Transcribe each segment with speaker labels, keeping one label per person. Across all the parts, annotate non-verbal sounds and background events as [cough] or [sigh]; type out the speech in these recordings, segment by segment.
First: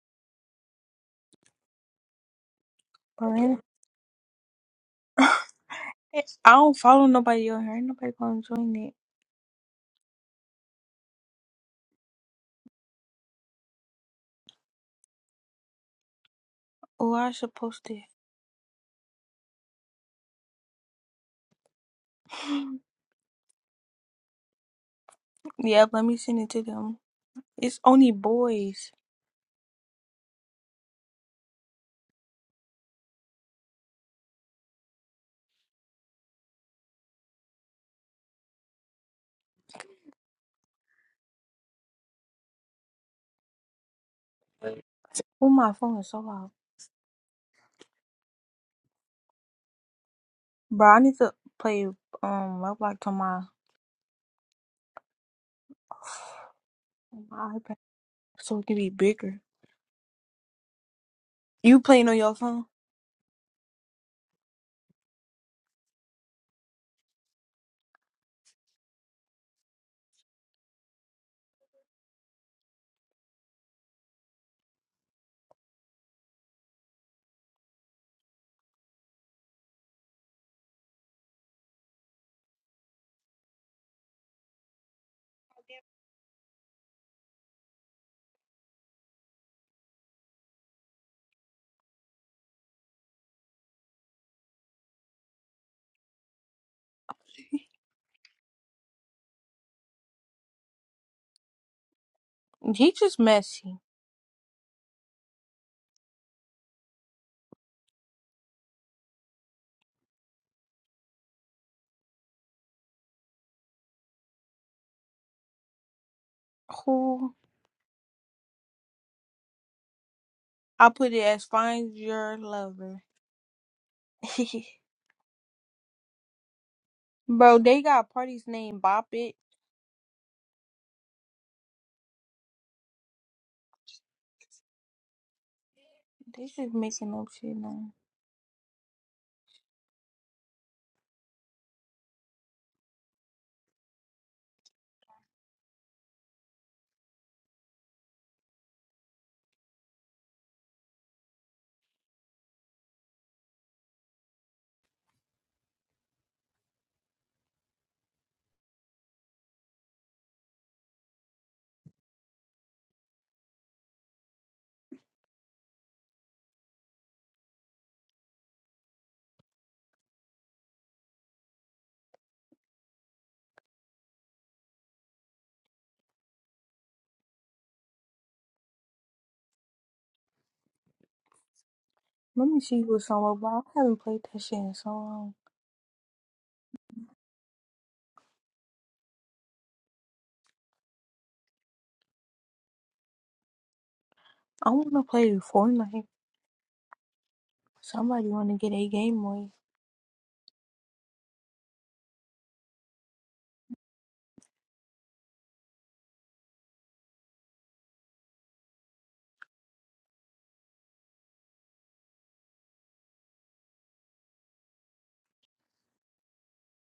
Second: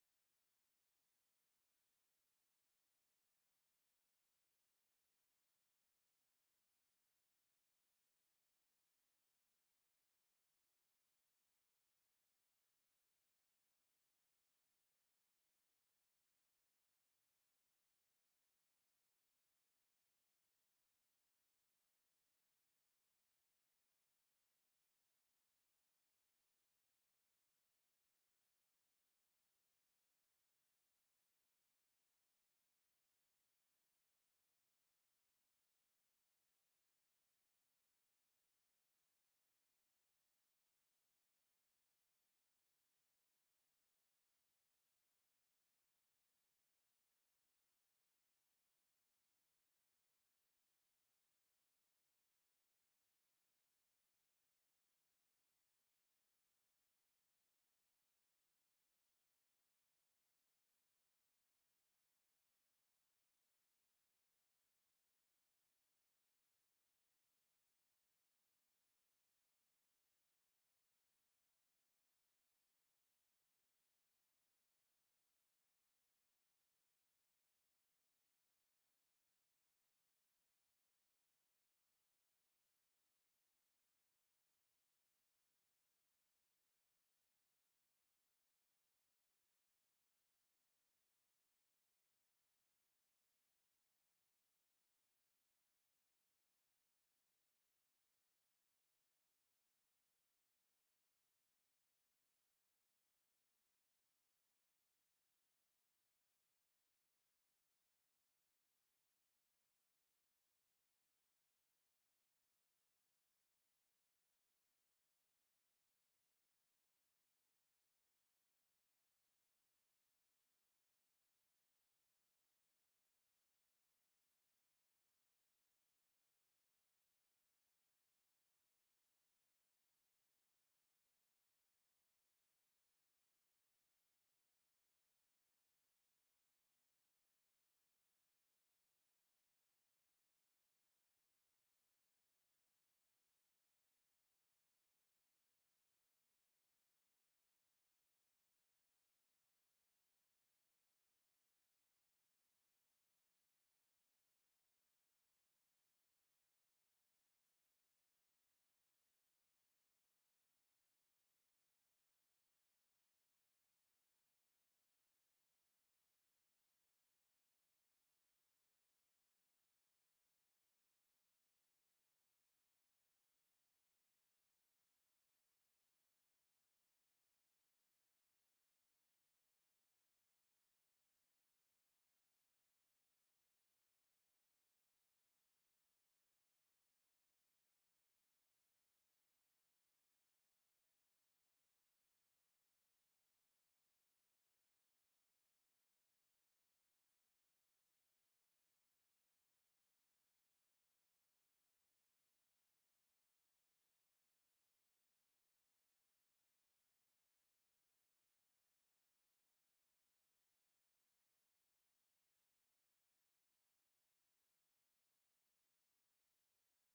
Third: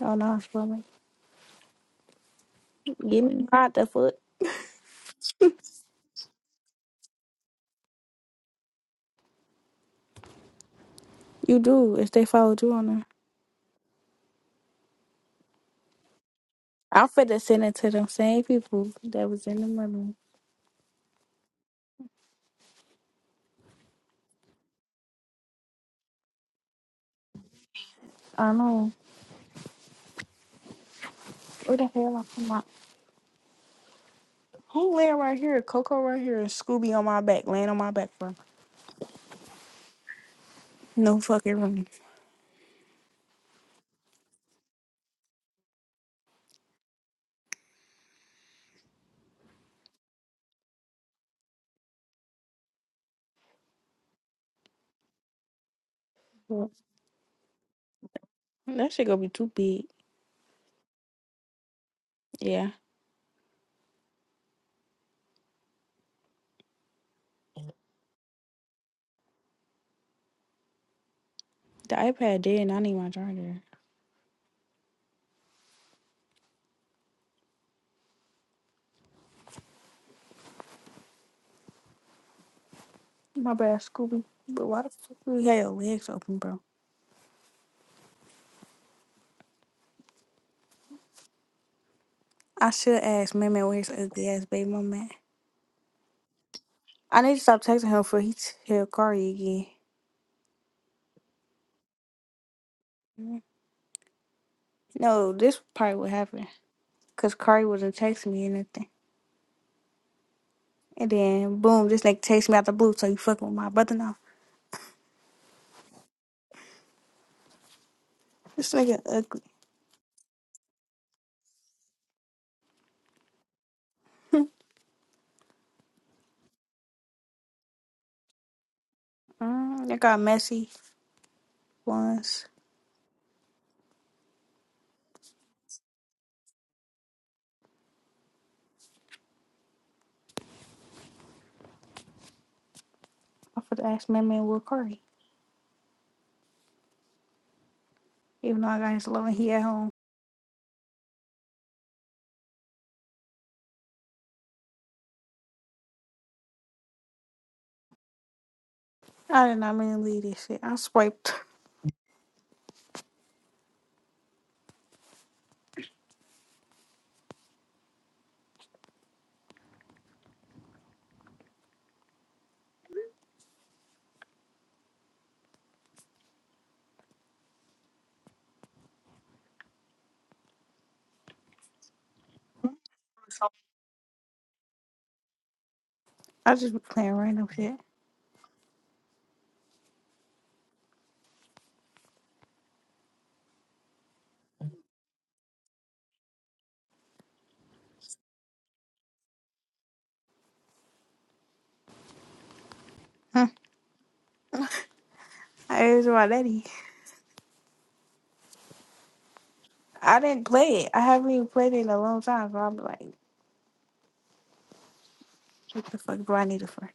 Speaker 1: Oh no, for me. Give me
Speaker 2: Brandon.
Speaker 1: not the foot.
Speaker 2: I don't follow nobody on here. Ain't nobody gonna join it.
Speaker 1: You do if they followed you on there. I'm
Speaker 2: Oh, I
Speaker 1: finna
Speaker 2: should
Speaker 1: send it
Speaker 2: post
Speaker 1: to
Speaker 2: it.
Speaker 1: them same people that was in the money.
Speaker 2: Yeah, let me send it to them. It's only
Speaker 1: I
Speaker 2: boys.
Speaker 1: know. Where the hell I come out? Who laying right here? Coco right here and Scooby on my back, laying on my back for no fucking room.
Speaker 2: Oh, my phone is so loud. Bro, I need to play um Roblox on my,
Speaker 1: Yeah.
Speaker 2: on my iPad so it can be
Speaker 1: That shit gonna be
Speaker 2: bigger.
Speaker 1: too big.
Speaker 2: You playing on your phone?
Speaker 1: Yeah. The iPad dead and I need my charger. My bad, Scooby. But why the fuck do you have your legs open, bro? I should ask Mammy where's ugly ass baby mama at. I need to stop
Speaker 2: [laughs]
Speaker 1: texting him for he tell Cardi again.
Speaker 2: He just messy.
Speaker 1: No, this probably what happened. Cause Kari wasn't texting me or nothing. And then boom, this nigga text me out the blue, so you fucking with my brother now.
Speaker 2: Who?
Speaker 1: This nigga ugly.
Speaker 2: I put it as find your lover.
Speaker 1: [laughs]
Speaker 2: [laughs] Bro, they got parties named Bop It.
Speaker 1: mm, it got messy once.
Speaker 2: They just making up shit now.
Speaker 1: I forgot to ask my man with Kari. Even though I got his love and he at home. I did not mean to leave this shit. I swiped.
Speaker 2: Let me see what's on Roblox. I haven't played that shit in so long.
Speaker 1: I just be playing random shit. [laughs]
Speaker 2: I want to play Fortnite. Somebody want to get a Game Boy
Speaker 1: Huh. I asked my daddy. I didn't play it. I haven't even played it in a long time, so I'm like, what the fuck do I need it for?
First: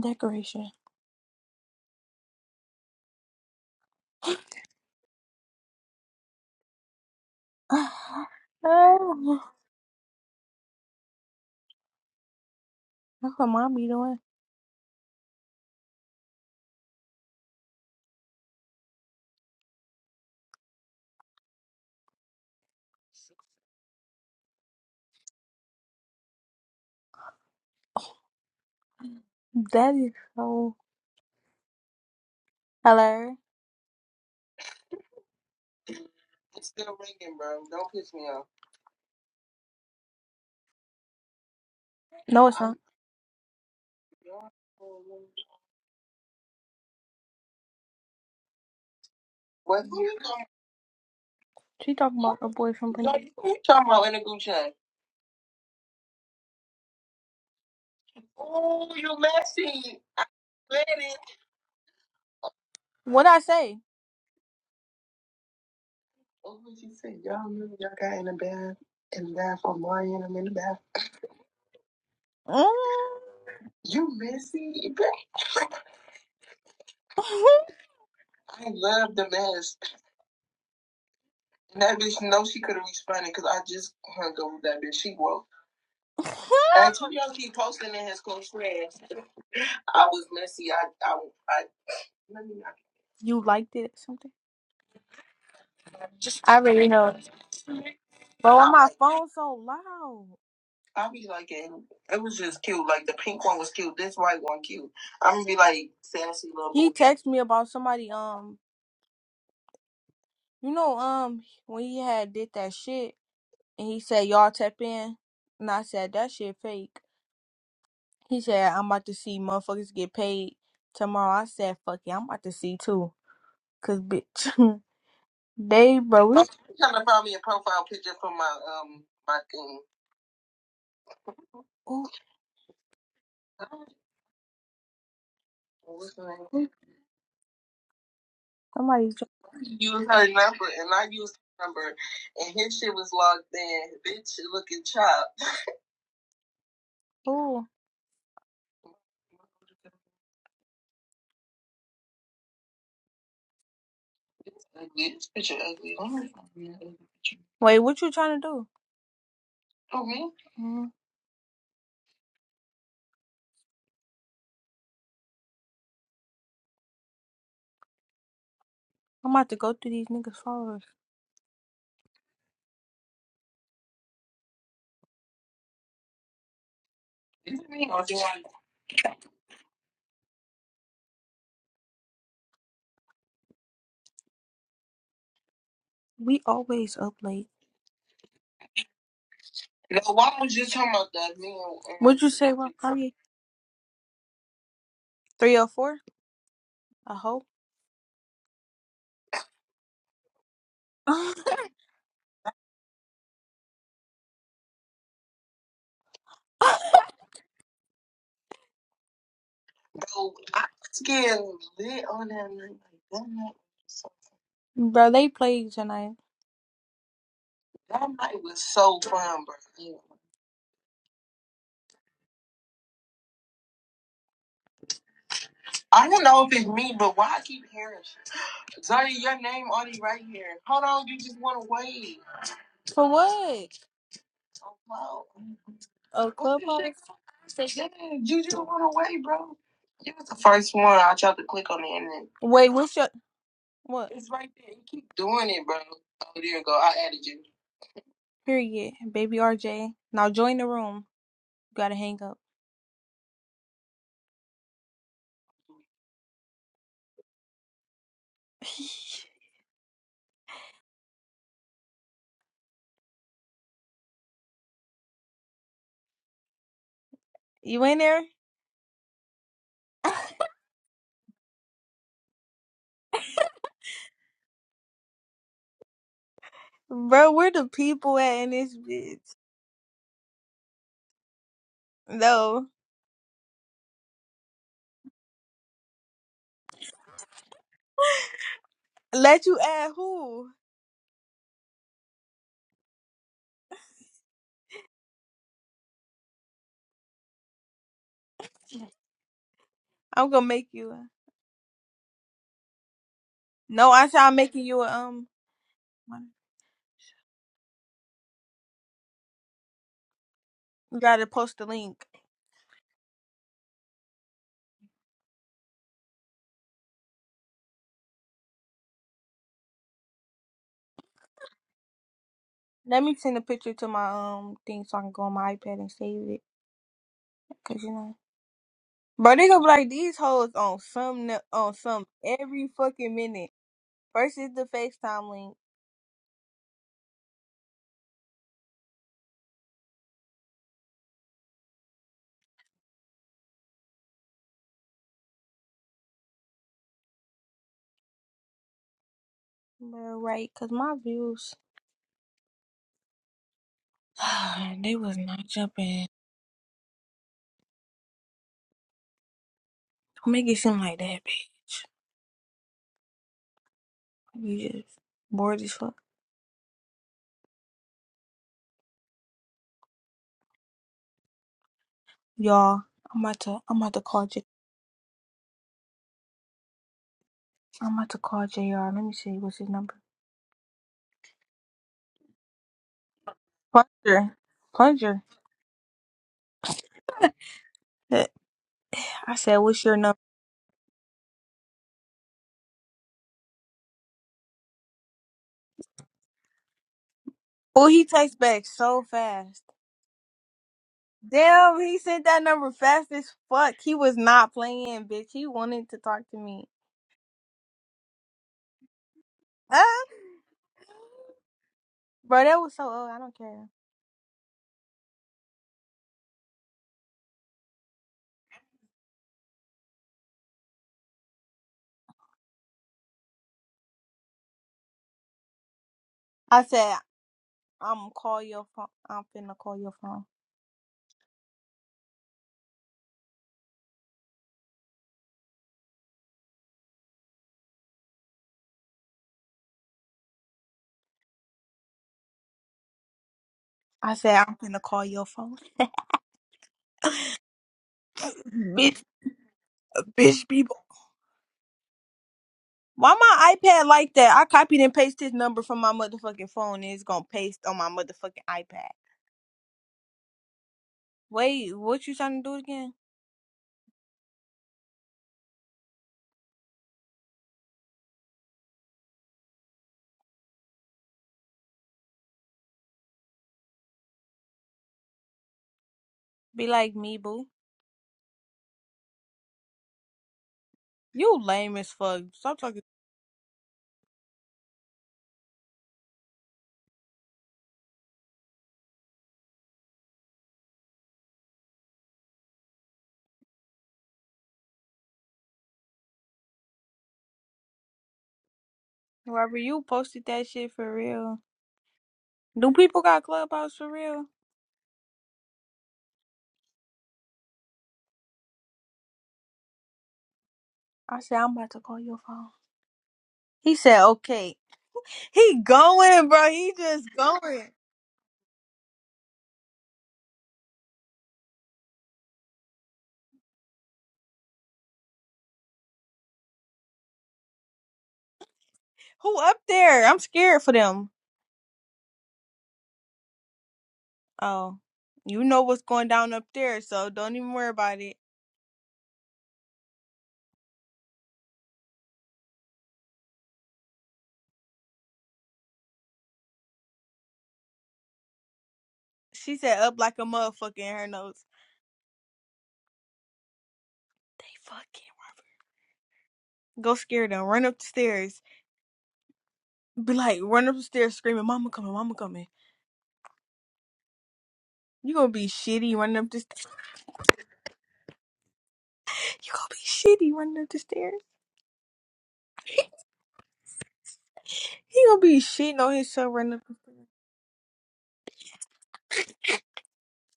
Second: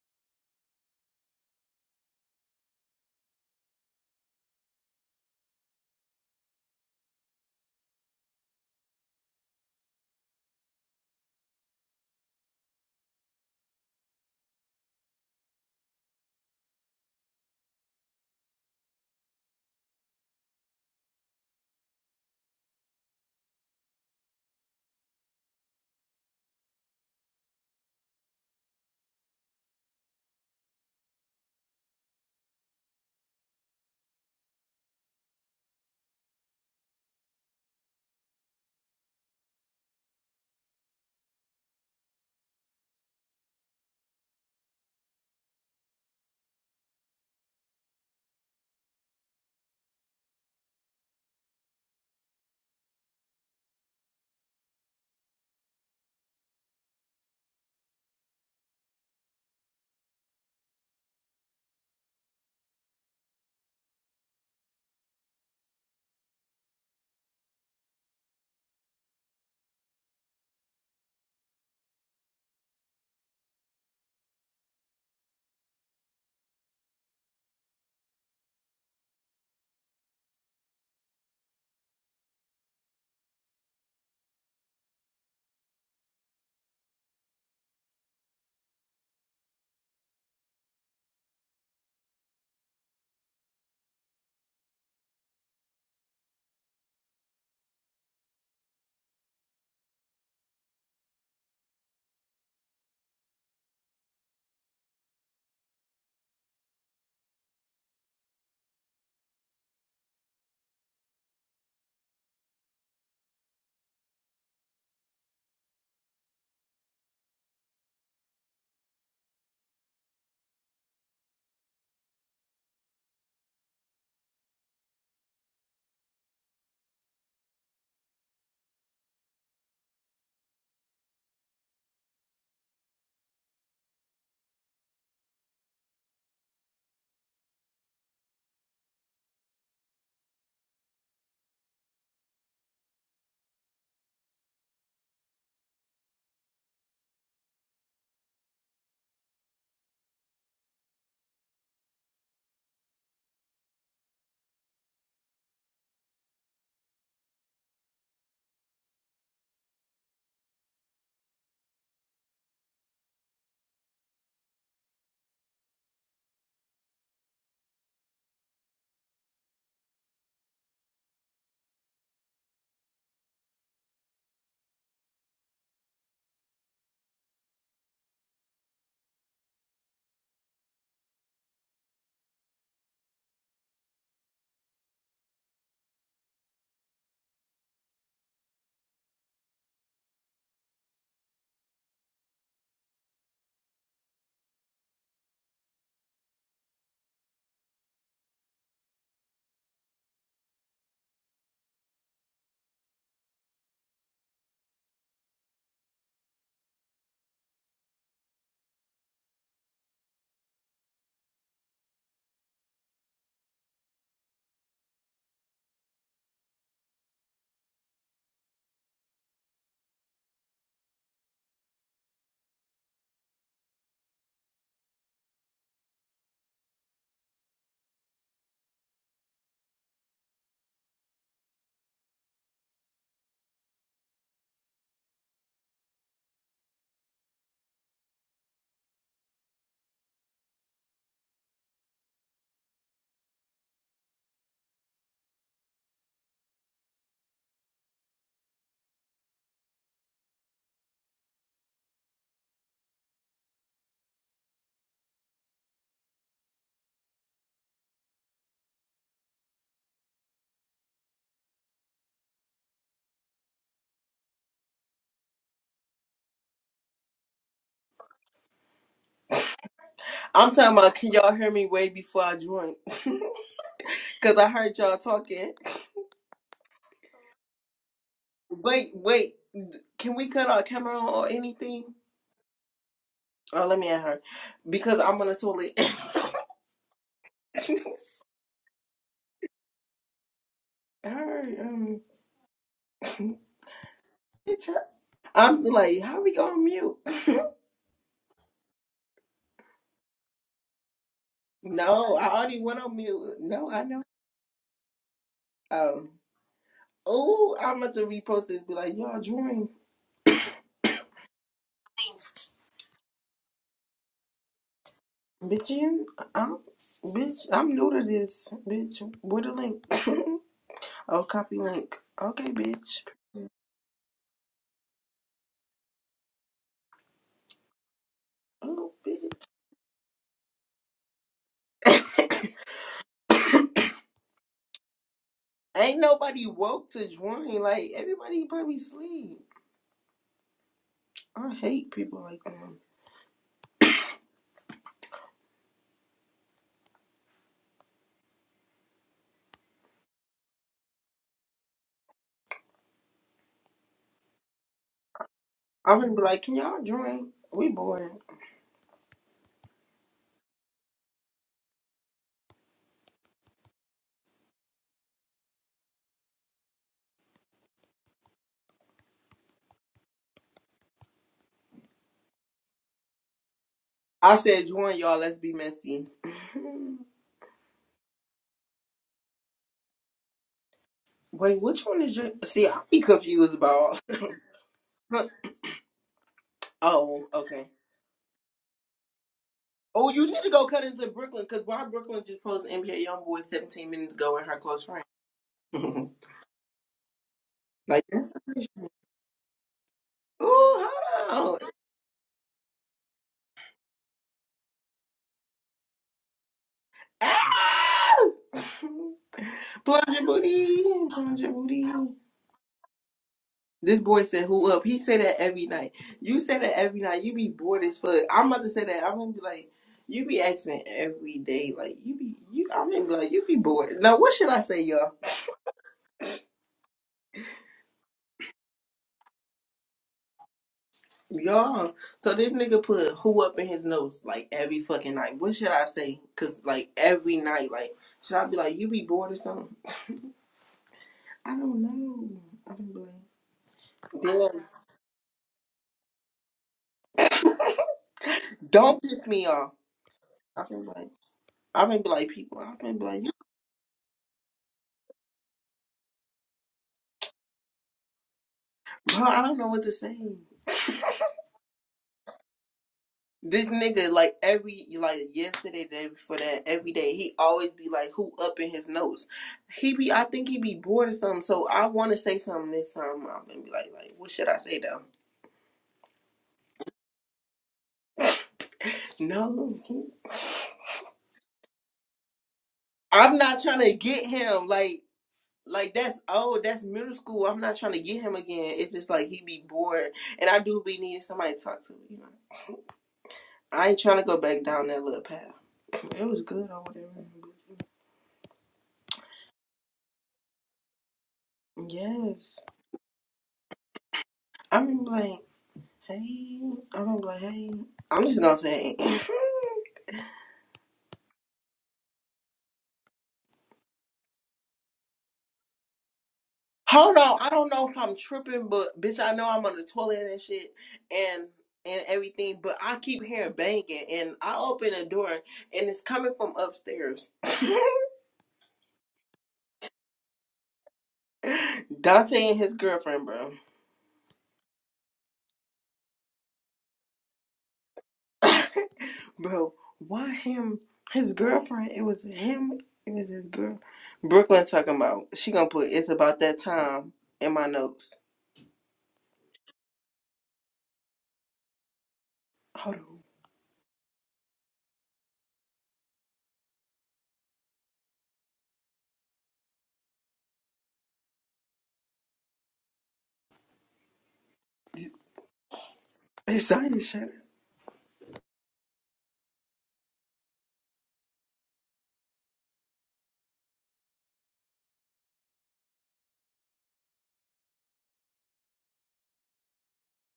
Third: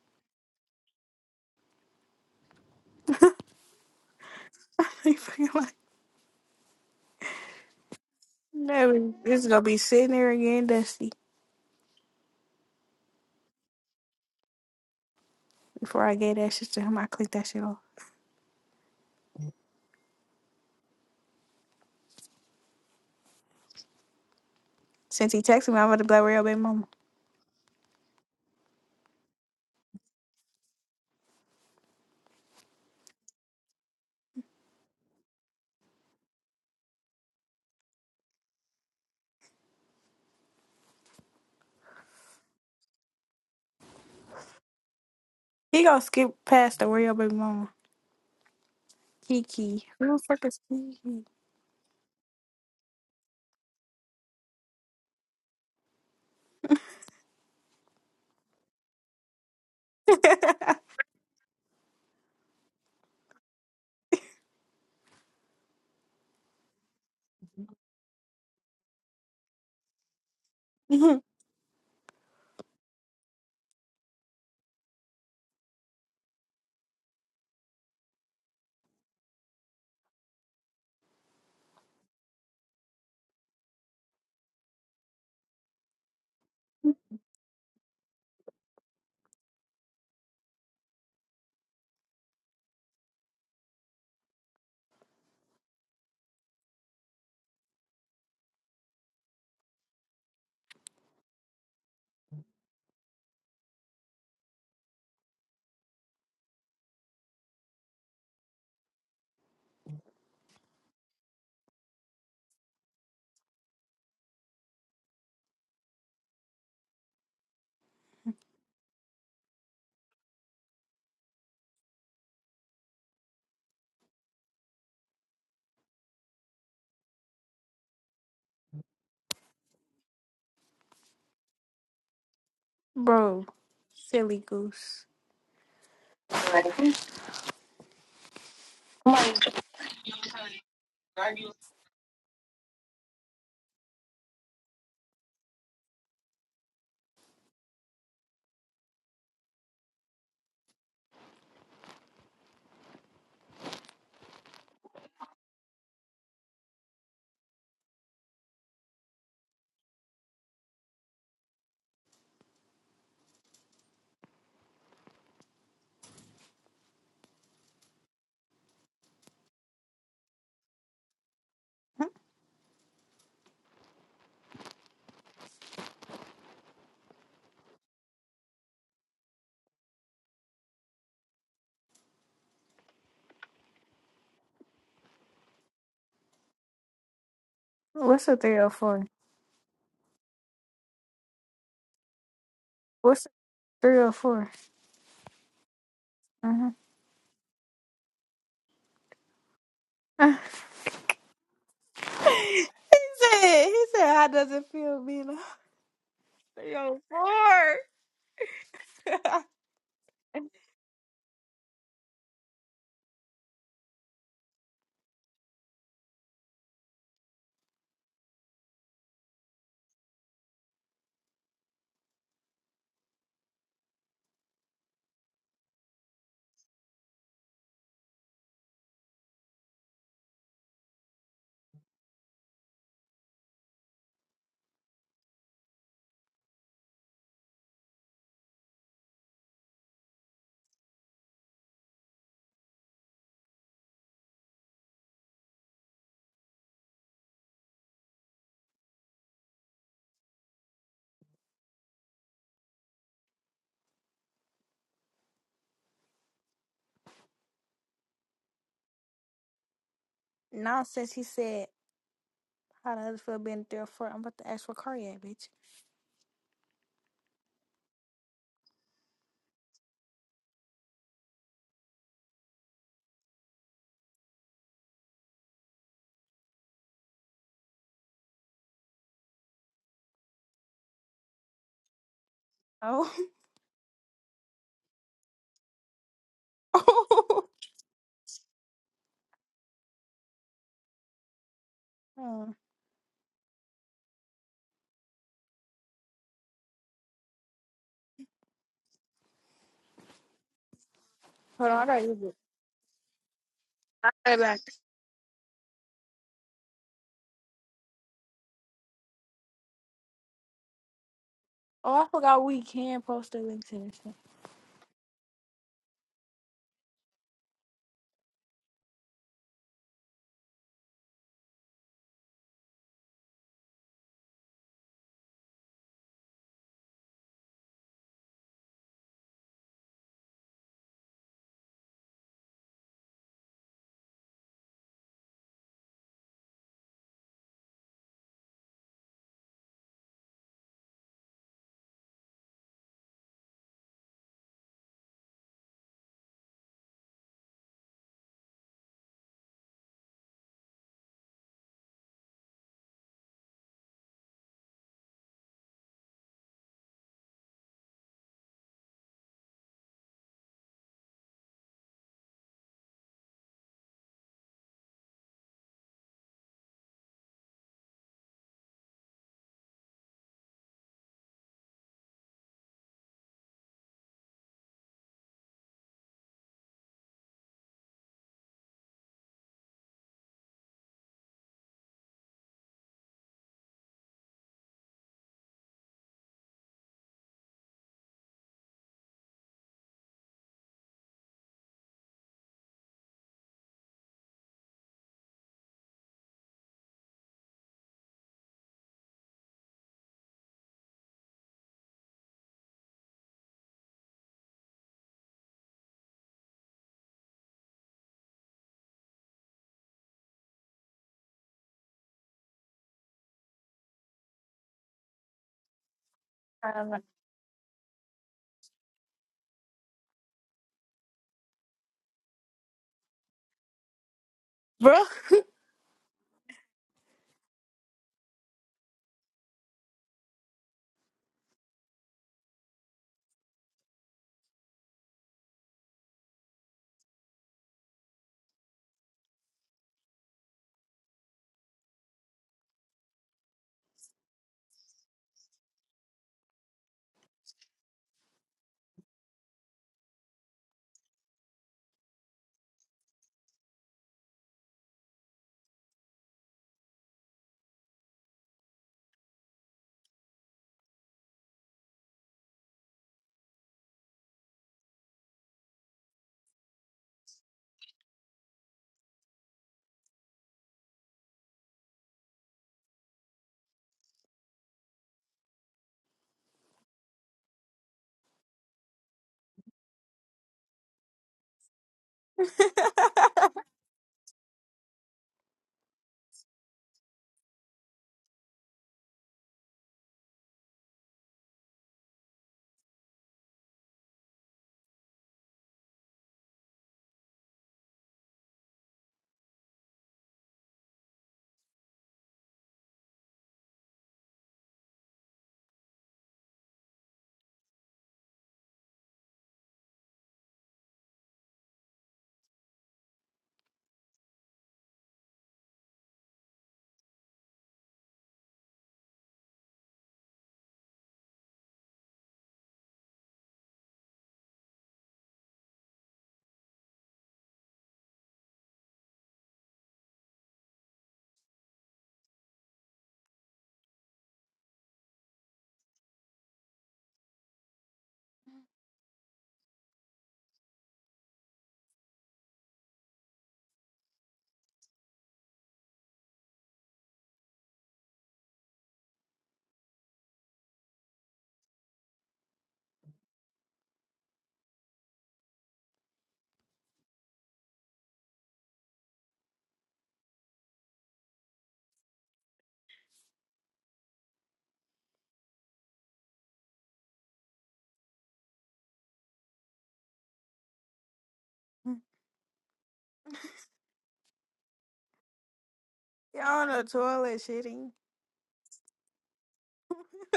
Speaker 2: decoration. [sighs]
Speaker 1: [laughs] He fucking like, no,
Speaker 2: Oh,
Speaker 1: it's gonna be sitting there again, dusty.
Speaker 2: That's what mom be doing.
Speaker 1: Before I gave that shit to him, I clicked that shit off. Since he texted me, I'm about to be like, where your baby mama?
Speaker 2: That is so. Hello? It's still ringing, bro. Don't piss me off. No, it's not.
Speaker 1: He gonna skip past the where your baby mama. Kiki.
Speaker 2: What
Speaker 1: Who the fuck is Kiki?
Speaker 2: She talking about a boy from No, Pennsylvania. You talking about in the group chat. Oh, you messy. I read it. What I say? What would you say? Y'all, remember y'all say? got in in the the the bath bath bath. for Marion. I'm in the bath. Mm. You messy. [laughs] I love the mess. And that bitch knows she could have responded because I just hung up with that bitch. She woke. And two [laughs] y'all keep posting in his close friends. I was messy. I, I, I, let me not. you liked it or something? Just, I already know. But why my like, phone so loud? I be like, it, it was just cute. Like, the pink one was cute. This white one cute. I'm gonna be like, sassy little He texted me about somebody. Um. You know, um, when he had did that shit and he said y'all tap in, and I said that shit fake. He said I'm about to see motherfuckers get paid tomorrow. I said fuck yeah, I'm about to see too, cause bitch, [laughs] they bro, we, Oh, you trying to find me a profile picture for my um my thing. ooh,
Speaker 1: [laughs] Bro, silly goose.
Speaker 2: What's the name? somebody tr-
Speaker 1: Huh?
Speaker 2: Use her number, and I used her number, and his shit was logged in. Bitch, looking chopped. ooh. [laughs] This picture ugly. Don't worry me, that picture. Wait, what you trying to do? Oh, me? Mm, I'm about to go through these niggas' followers. Is it me or do I? We always up late.
Speaker 1: What's a 304?
Speaker 2: No, why was you talking about that? Me and, and What'd you say, Rock Party?
Speaker 1: What's a 304?
Speaker 2: 304?
Speaker 1: Uh-huh.
Speaker 2: A hoe?
Speaker 1: [laughs]
Speaker 2: [laughs] bro,
Speaker 1: he said, he said, how does it feel being a 304?
Speaker 2: I was getting lit on that night. Like, that night was so Bro, they played tonight. That night was so fun, bro. I don't know if it's me, but why I keep hearing shit. Zaya, your name on it right here. Hold on, you just want to wait. For what? Oh, wow. A What's this shit clubhouse? Yeah, you just want to wait, bro. You was the first one. I tried to click on it and then Wait, what's your what? it's right there. You keep doing it, bro. Oh, there you go. I added you. Period. Baby RJ. Now join the room. You gotta hang up. [laughs]
Speaker 1: [laughs] Nonsense, he said, how does it feel being a 304? I'm about to ask for cardiac, bitch.
Speaker 2: you in there?
Speaker 3: I'm talking about can y'all hear me way before I joined? [laughs] Cause I heard y'all talking.
Speaker 2: Bro, where the people at in this
Speaker 3: Wait,
Speaker 2: bitch?
Speaker 3: wait. Can we cut our camera on or anything?
Speaker 2: No.
Speaker 1: Oh.
Speaker 3: Oh, let me at her because I'm on the toilet.
Speaker 1: [laughs]
Speaker 3: [laughs]
Speaker 2: Let you add who?
Speaker 3: her, um,
Speaker 1: Oh,
Speaker 3: bitch, her- I'm like, how we gonna mute?
Speaker 2: I'm gonna make you.
Speaker 1: hold on, I gotta
Speaker 3: No,
Speaker 1: use
Speaker 3: I
Speaker 1: it.
Speaker 3: already went on mute. No, I
Speaker 2: No,
Speaker 3: know.
Speaker 2: I
Speaker 1: I
Speaker 2: said
Speaker 1: got
Speaker 2: I'm
Speaker 1: it back.
Speaker 2: making you a um.
Speaker 3: Um, oh, I'm about to repost this. Be like, y'all join,
Speaker 2: You gotta post the
Speaker 1: Oh,
Speaker 2: link.
Speaker 1: I forgot we can post the links in this thing.
Speaker 3: bitch. You, I'm, bitch. I'm new to this, bitch. With the link. [laughs] oh, copy link. Okay, bitch.
Speaker 2: Let me send a picture to my um thing so I can go on my iPad and save it. Cause you know,
Speaker 3: Oh,
Speaker 2: bro,
Speaker 3: bitch.
Speaker 2: they gonna be like these hoes on some n- on some every fucking minute. First is the FaceTime link,
Speaker 3: Ain't nobody woke to join. Like everybody probably sleep. I hate people like that.
Speaker 2: bro, right? Cause my views, [sighs] they was not
Speaker 3: I
Speaker 2: jumping.
Speaker 3: wouldn't be like, can y'all join? We boring.
Speaker 2: Don't make it seem like that, bitch. You just bored as fuck, y'all. I'm about to I'm about to call
Speaker 3: I
Speaker 2: J.
Speaker 3: said join y'all. Let's be messy.
Speaker 2: I'm about to call Jr. Let me see what's his number.
Speaker 3: [laughs] Wait, which one is your? See, I be confused about.
Speaker 2: Plunger, plunger.
Speaker 3: all- [laughs] oh, okay.
Speaker 2: I said, what's your
Speaker 3: Oh,
Speaker 2: number?
Speaker 3: you need to go cut into Brooklyn because why Brooklyn just posted NBA YoungBoy 17 minutes ago and her close friend. [laughs]
Speaker 2: Oh,
Speaker 3: like,
Speaker 2: he
Speaker 3: that's
Speaker 2: texts back
Speaker 3: crazy.
Speaker 2: so fast.
Speaker 3: [laughs] ooh, hold on.
Speaker 2: Damn, he sent that number fast as fuck. He was not playing, bitch. He wanted to talk to me.
Speaker 3: Ah! [laughs]
Speaker 2: [laughs] Ah,
Speaker 3: plunge your booty, plunge your booty.
Speaker 2: bro, that was so old. I don't care.
Speaker 3: This boy said, "Who up?" He say that every night. You say
Speaker 1: I
Speaker 3: that
Speaker 1: don't know.
Speaker 3: every night. You be bored as fuck. I'm about to say that. I'm gonna be like, you be asking every day. Like you be you. I'm gonna be like, you be bored. Now what should I say,
Speaker 1: Bro,
Speaker 3: y'all?
Speaker 2: I said, I'm call your phone. I'm finna call your phone.
Speaker 3: Y'all. So this nigga put who up in his nose like every fucking night. What should I say? Cause like every night, like should I be like, you be bored or something? I don't know. I can be
Speaker 2: I said,
Speaker 3: like,
Speaker 2: I'm
Speaker 3: damn.
Speaker 2: finna call your phone. [laughs]
Speaker 3: Don't
Speaker 2: bitch,
Speaker 3: piss me off.
Speaker 2: bitch,
Speaker 3: I
Speaker 2: people.
Speaker 3: can be like, I can be like people. I can be
Speaker 2: Why
Speaker 3: like, you-
Speaker 2: my iPad like that? I copied and pasted his number from my motherfucking phone and it's gonna paste on my motherfucking iPad.
Speaker 3: bro. I don't know what to say.
Speaker 2: Wait, what you trying to do again?
Speaker 3: This nigga, like every like yesterday, the day before that, every day he always be like, "Who up in his notes?" He be, I think he be bored or something. So I want to say something this time. I'm gonna be like, like, what should I say though?
Speaker 2: Be like me, boo.
Speaker 3: No,
Speaker 2: You lame as fuck.
Speaker 1: [laughs]
Speaker 2: Stop talking.
Speaker 3: I'm not trying to get him. Like, like that's old. That's middle school. I'm not trying to get him again. It's just like he be bored, and I do be needing somebody to talk to. You know, I ain't trying to go back down that little path. It was good or whatever.
Speaker 2: Robert, you posted that shit for real.
Speaker 3: Yes,
Speaker 2: Do people got clubhouse for real?
Speaker 3: I'm like. Hey, I don't be like, hey. I'm just gonna say, [laughs]
Speaker 2: I said I'm about to call your phone. He said okay. He going, bro. He just
Speaker 3: hold on. I don't
Speaker 2: going.
Speaker 3: know if I'm tripping, but bitch, I know I'm on the toilet and shit, and and everything. But I keep hearing banging, and I open the door, and it's coming from upstairs.
Speaker 2: Who up there? I'm scared for them.
Speaker 3: [laughs] Dante and his girlfriend, bro.
Speaker 2: Oh, you know what's going down up there, so don't even worry about it.
Speaker 3: [laughs] bro, why him? His girlfriend. It was him. It was his girl. Brooklyn talking about. She gonna put. It's about that time in my notes.
Speaker 2: She said up like a motherfucker in her notes.
Speaker 3: Hold on.
Speaker 2: They fucking Robert. Go scare them. Run up the stairs. Be like, run up the stairs screaming, "Mama coming, Mama coming." You gonna be shitty running up the stairs.
Speaker 3: It's Zion. Shut up.
Speaker 2: You gonna be shitty running up the stairs. He gonna be shitting on his son
Speaker 1: y'all
Speaker 2: running up
Speaker 1: on
Speaker 2: the
Speaker 1: the
Speaker 2: stairs.
Speaker 1: toilet shitting. [laughs]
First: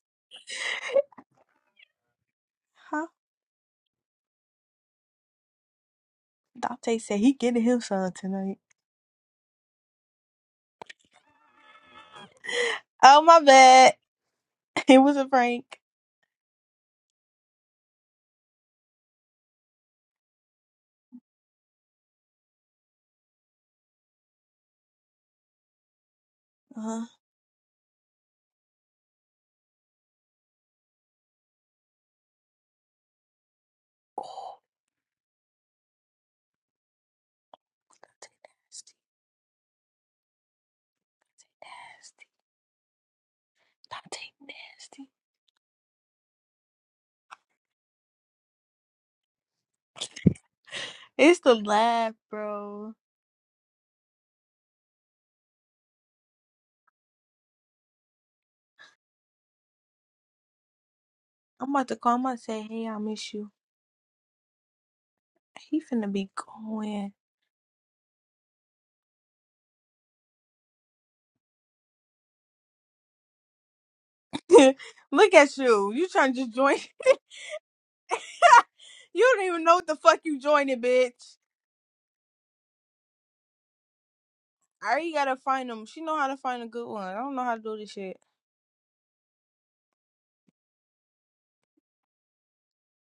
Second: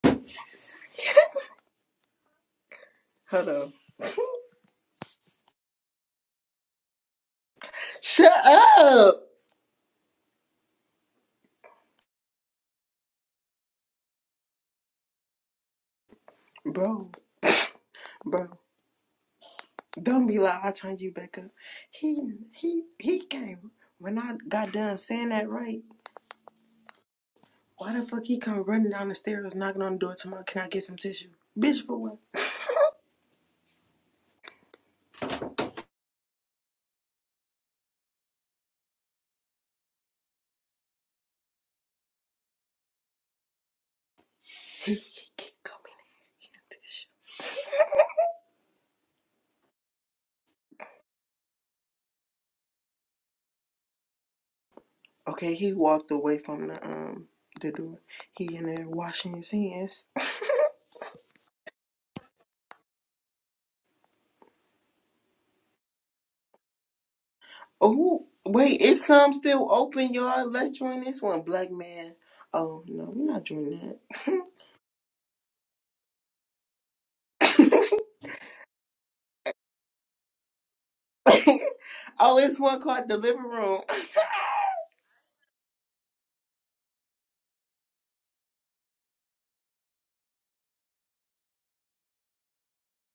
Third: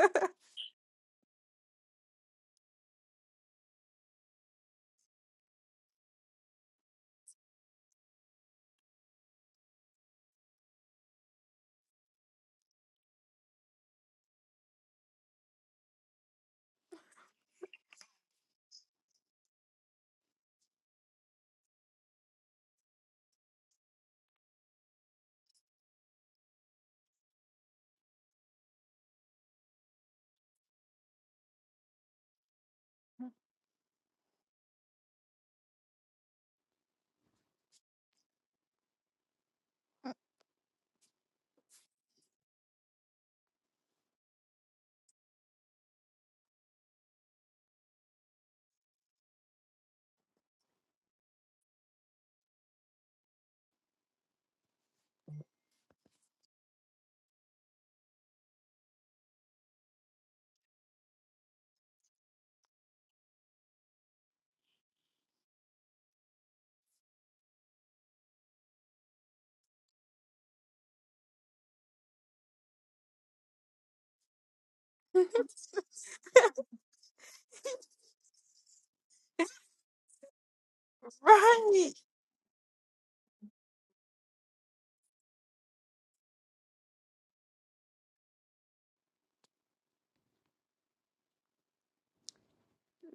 Speaker 2: Huh?
Speaker 3: Hold on.
Speaker 2: Dante said he getting his son
Speaker 3: Shut
Speaker 2: tonight.
Speaker 3: up,
Speaker 2: [laughs] Oh my bad. [laughs] It was a prank.
Speaker 3: bro, bro. Don't be like I turned you back up. He he he came when I got done saying that right.
Speaker 2: Uh,
Speaker 3: Why the fuck he come running down the stairs, knocking on the door, tomorrow? Can I get some tissue, bitch? For what?
Speaker 2: Dante nasty. Dante Nasty. Dante
Speaker 3: He he keep coming in here, get a tissue.
Speaker 2: nasty. It's the laugh, bro.
Speaker 3: Okay, he walked away from the um the door. He in there washing his hands.
Speaker 2: I'm about to call him and say, hey, I miss you. He finna be going.
Speaker 3: Oh wait, it's some still open, y'all. Let's join this one, black man. Oh no, we're not doing
Speaker 2: [laughs] Look at you. You trying to just join.
Speaker 3: that. [laughs]
Speaker 2: [laughs] you don't even know what the fuck you joining, bitch.
Speaker 1: right.
Speaker 3: [coughs] oh, it's one called the living room.
Speaker 2: I already gotta find them. She know how to find a good one. I don't know how to do this shit.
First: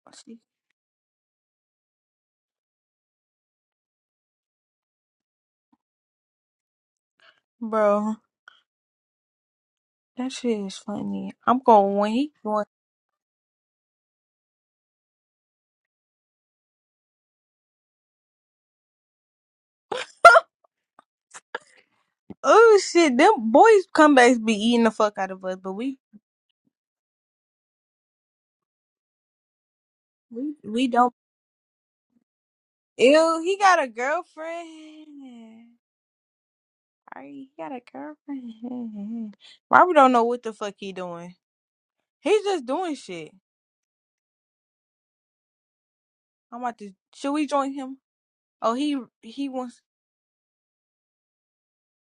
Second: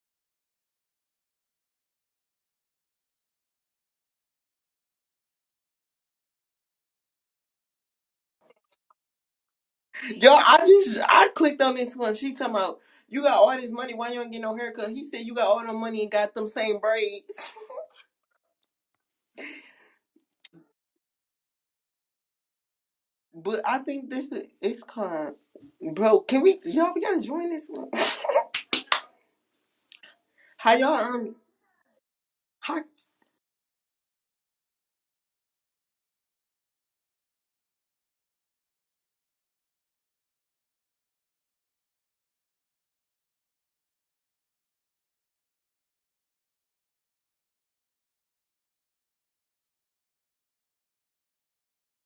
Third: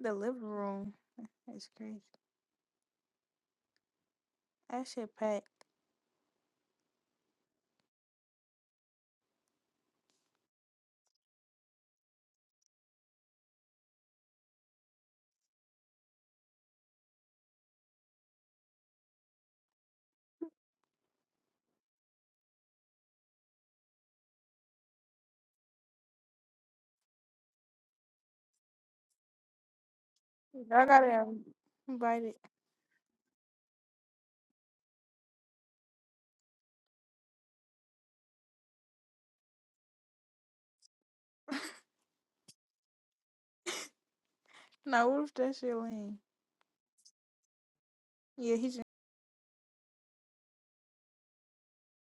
Speaker 1: The
Speaker 2: She-
Speaker 1: living room. That's crazy. That shit packed.
Speaker 2: Bro,
Speaker 3: [coughs]
Speaker 2: that
Speaker 3: Yo, I
Speaker 2: shit is
Speaker 3: just I
Speaker 2: funny. I'm
Speaker 3: clicked on
Speaker 2: going
Speaker 3: this
Speaker 2: when
Speaker 3: one.
Speaker 2: he
Speaker 3: She talking
Speaker 2: going.
Speaker 3: about you got all this money. Why you don't get no haircut? He said you got all the money and got them same braids. [laughs]
Speaker 2: Oh shit, them
Speaker 3: But I
Speaker 2: boys
Speaker 3: think this
Speaker 2: comebacks
Speaker 3: is
Speaker 2: be
Speaker 3: it's
Speaker 2: eating the fuck out
Speaker 3: called,
Speaker 2: of us, but we
Speaker 3: bro. Can we y'all? We gotta join this one.
Speaker 2: we
Speaker 3: [coughs] How
Speaker 1: I
Speaker 2: we
Speaker 3: y'all
Speaker 2: don't.
Speaker 1: gotta
Speaker 3: earn?
Speaker 1: invite it.
Speaker 3: How
Speaker 2: Ew, he got a girlfriend. Alright, he got a girlfriend. Robert don't know what the fuck he doing. He's just doing shit.
Speaker 1: No, what if that shit lame?
Speaker 2: I'm about to. Should we join him?
Speaker 1: Yeah, he just.
Speaker 2: Oh, he he wants.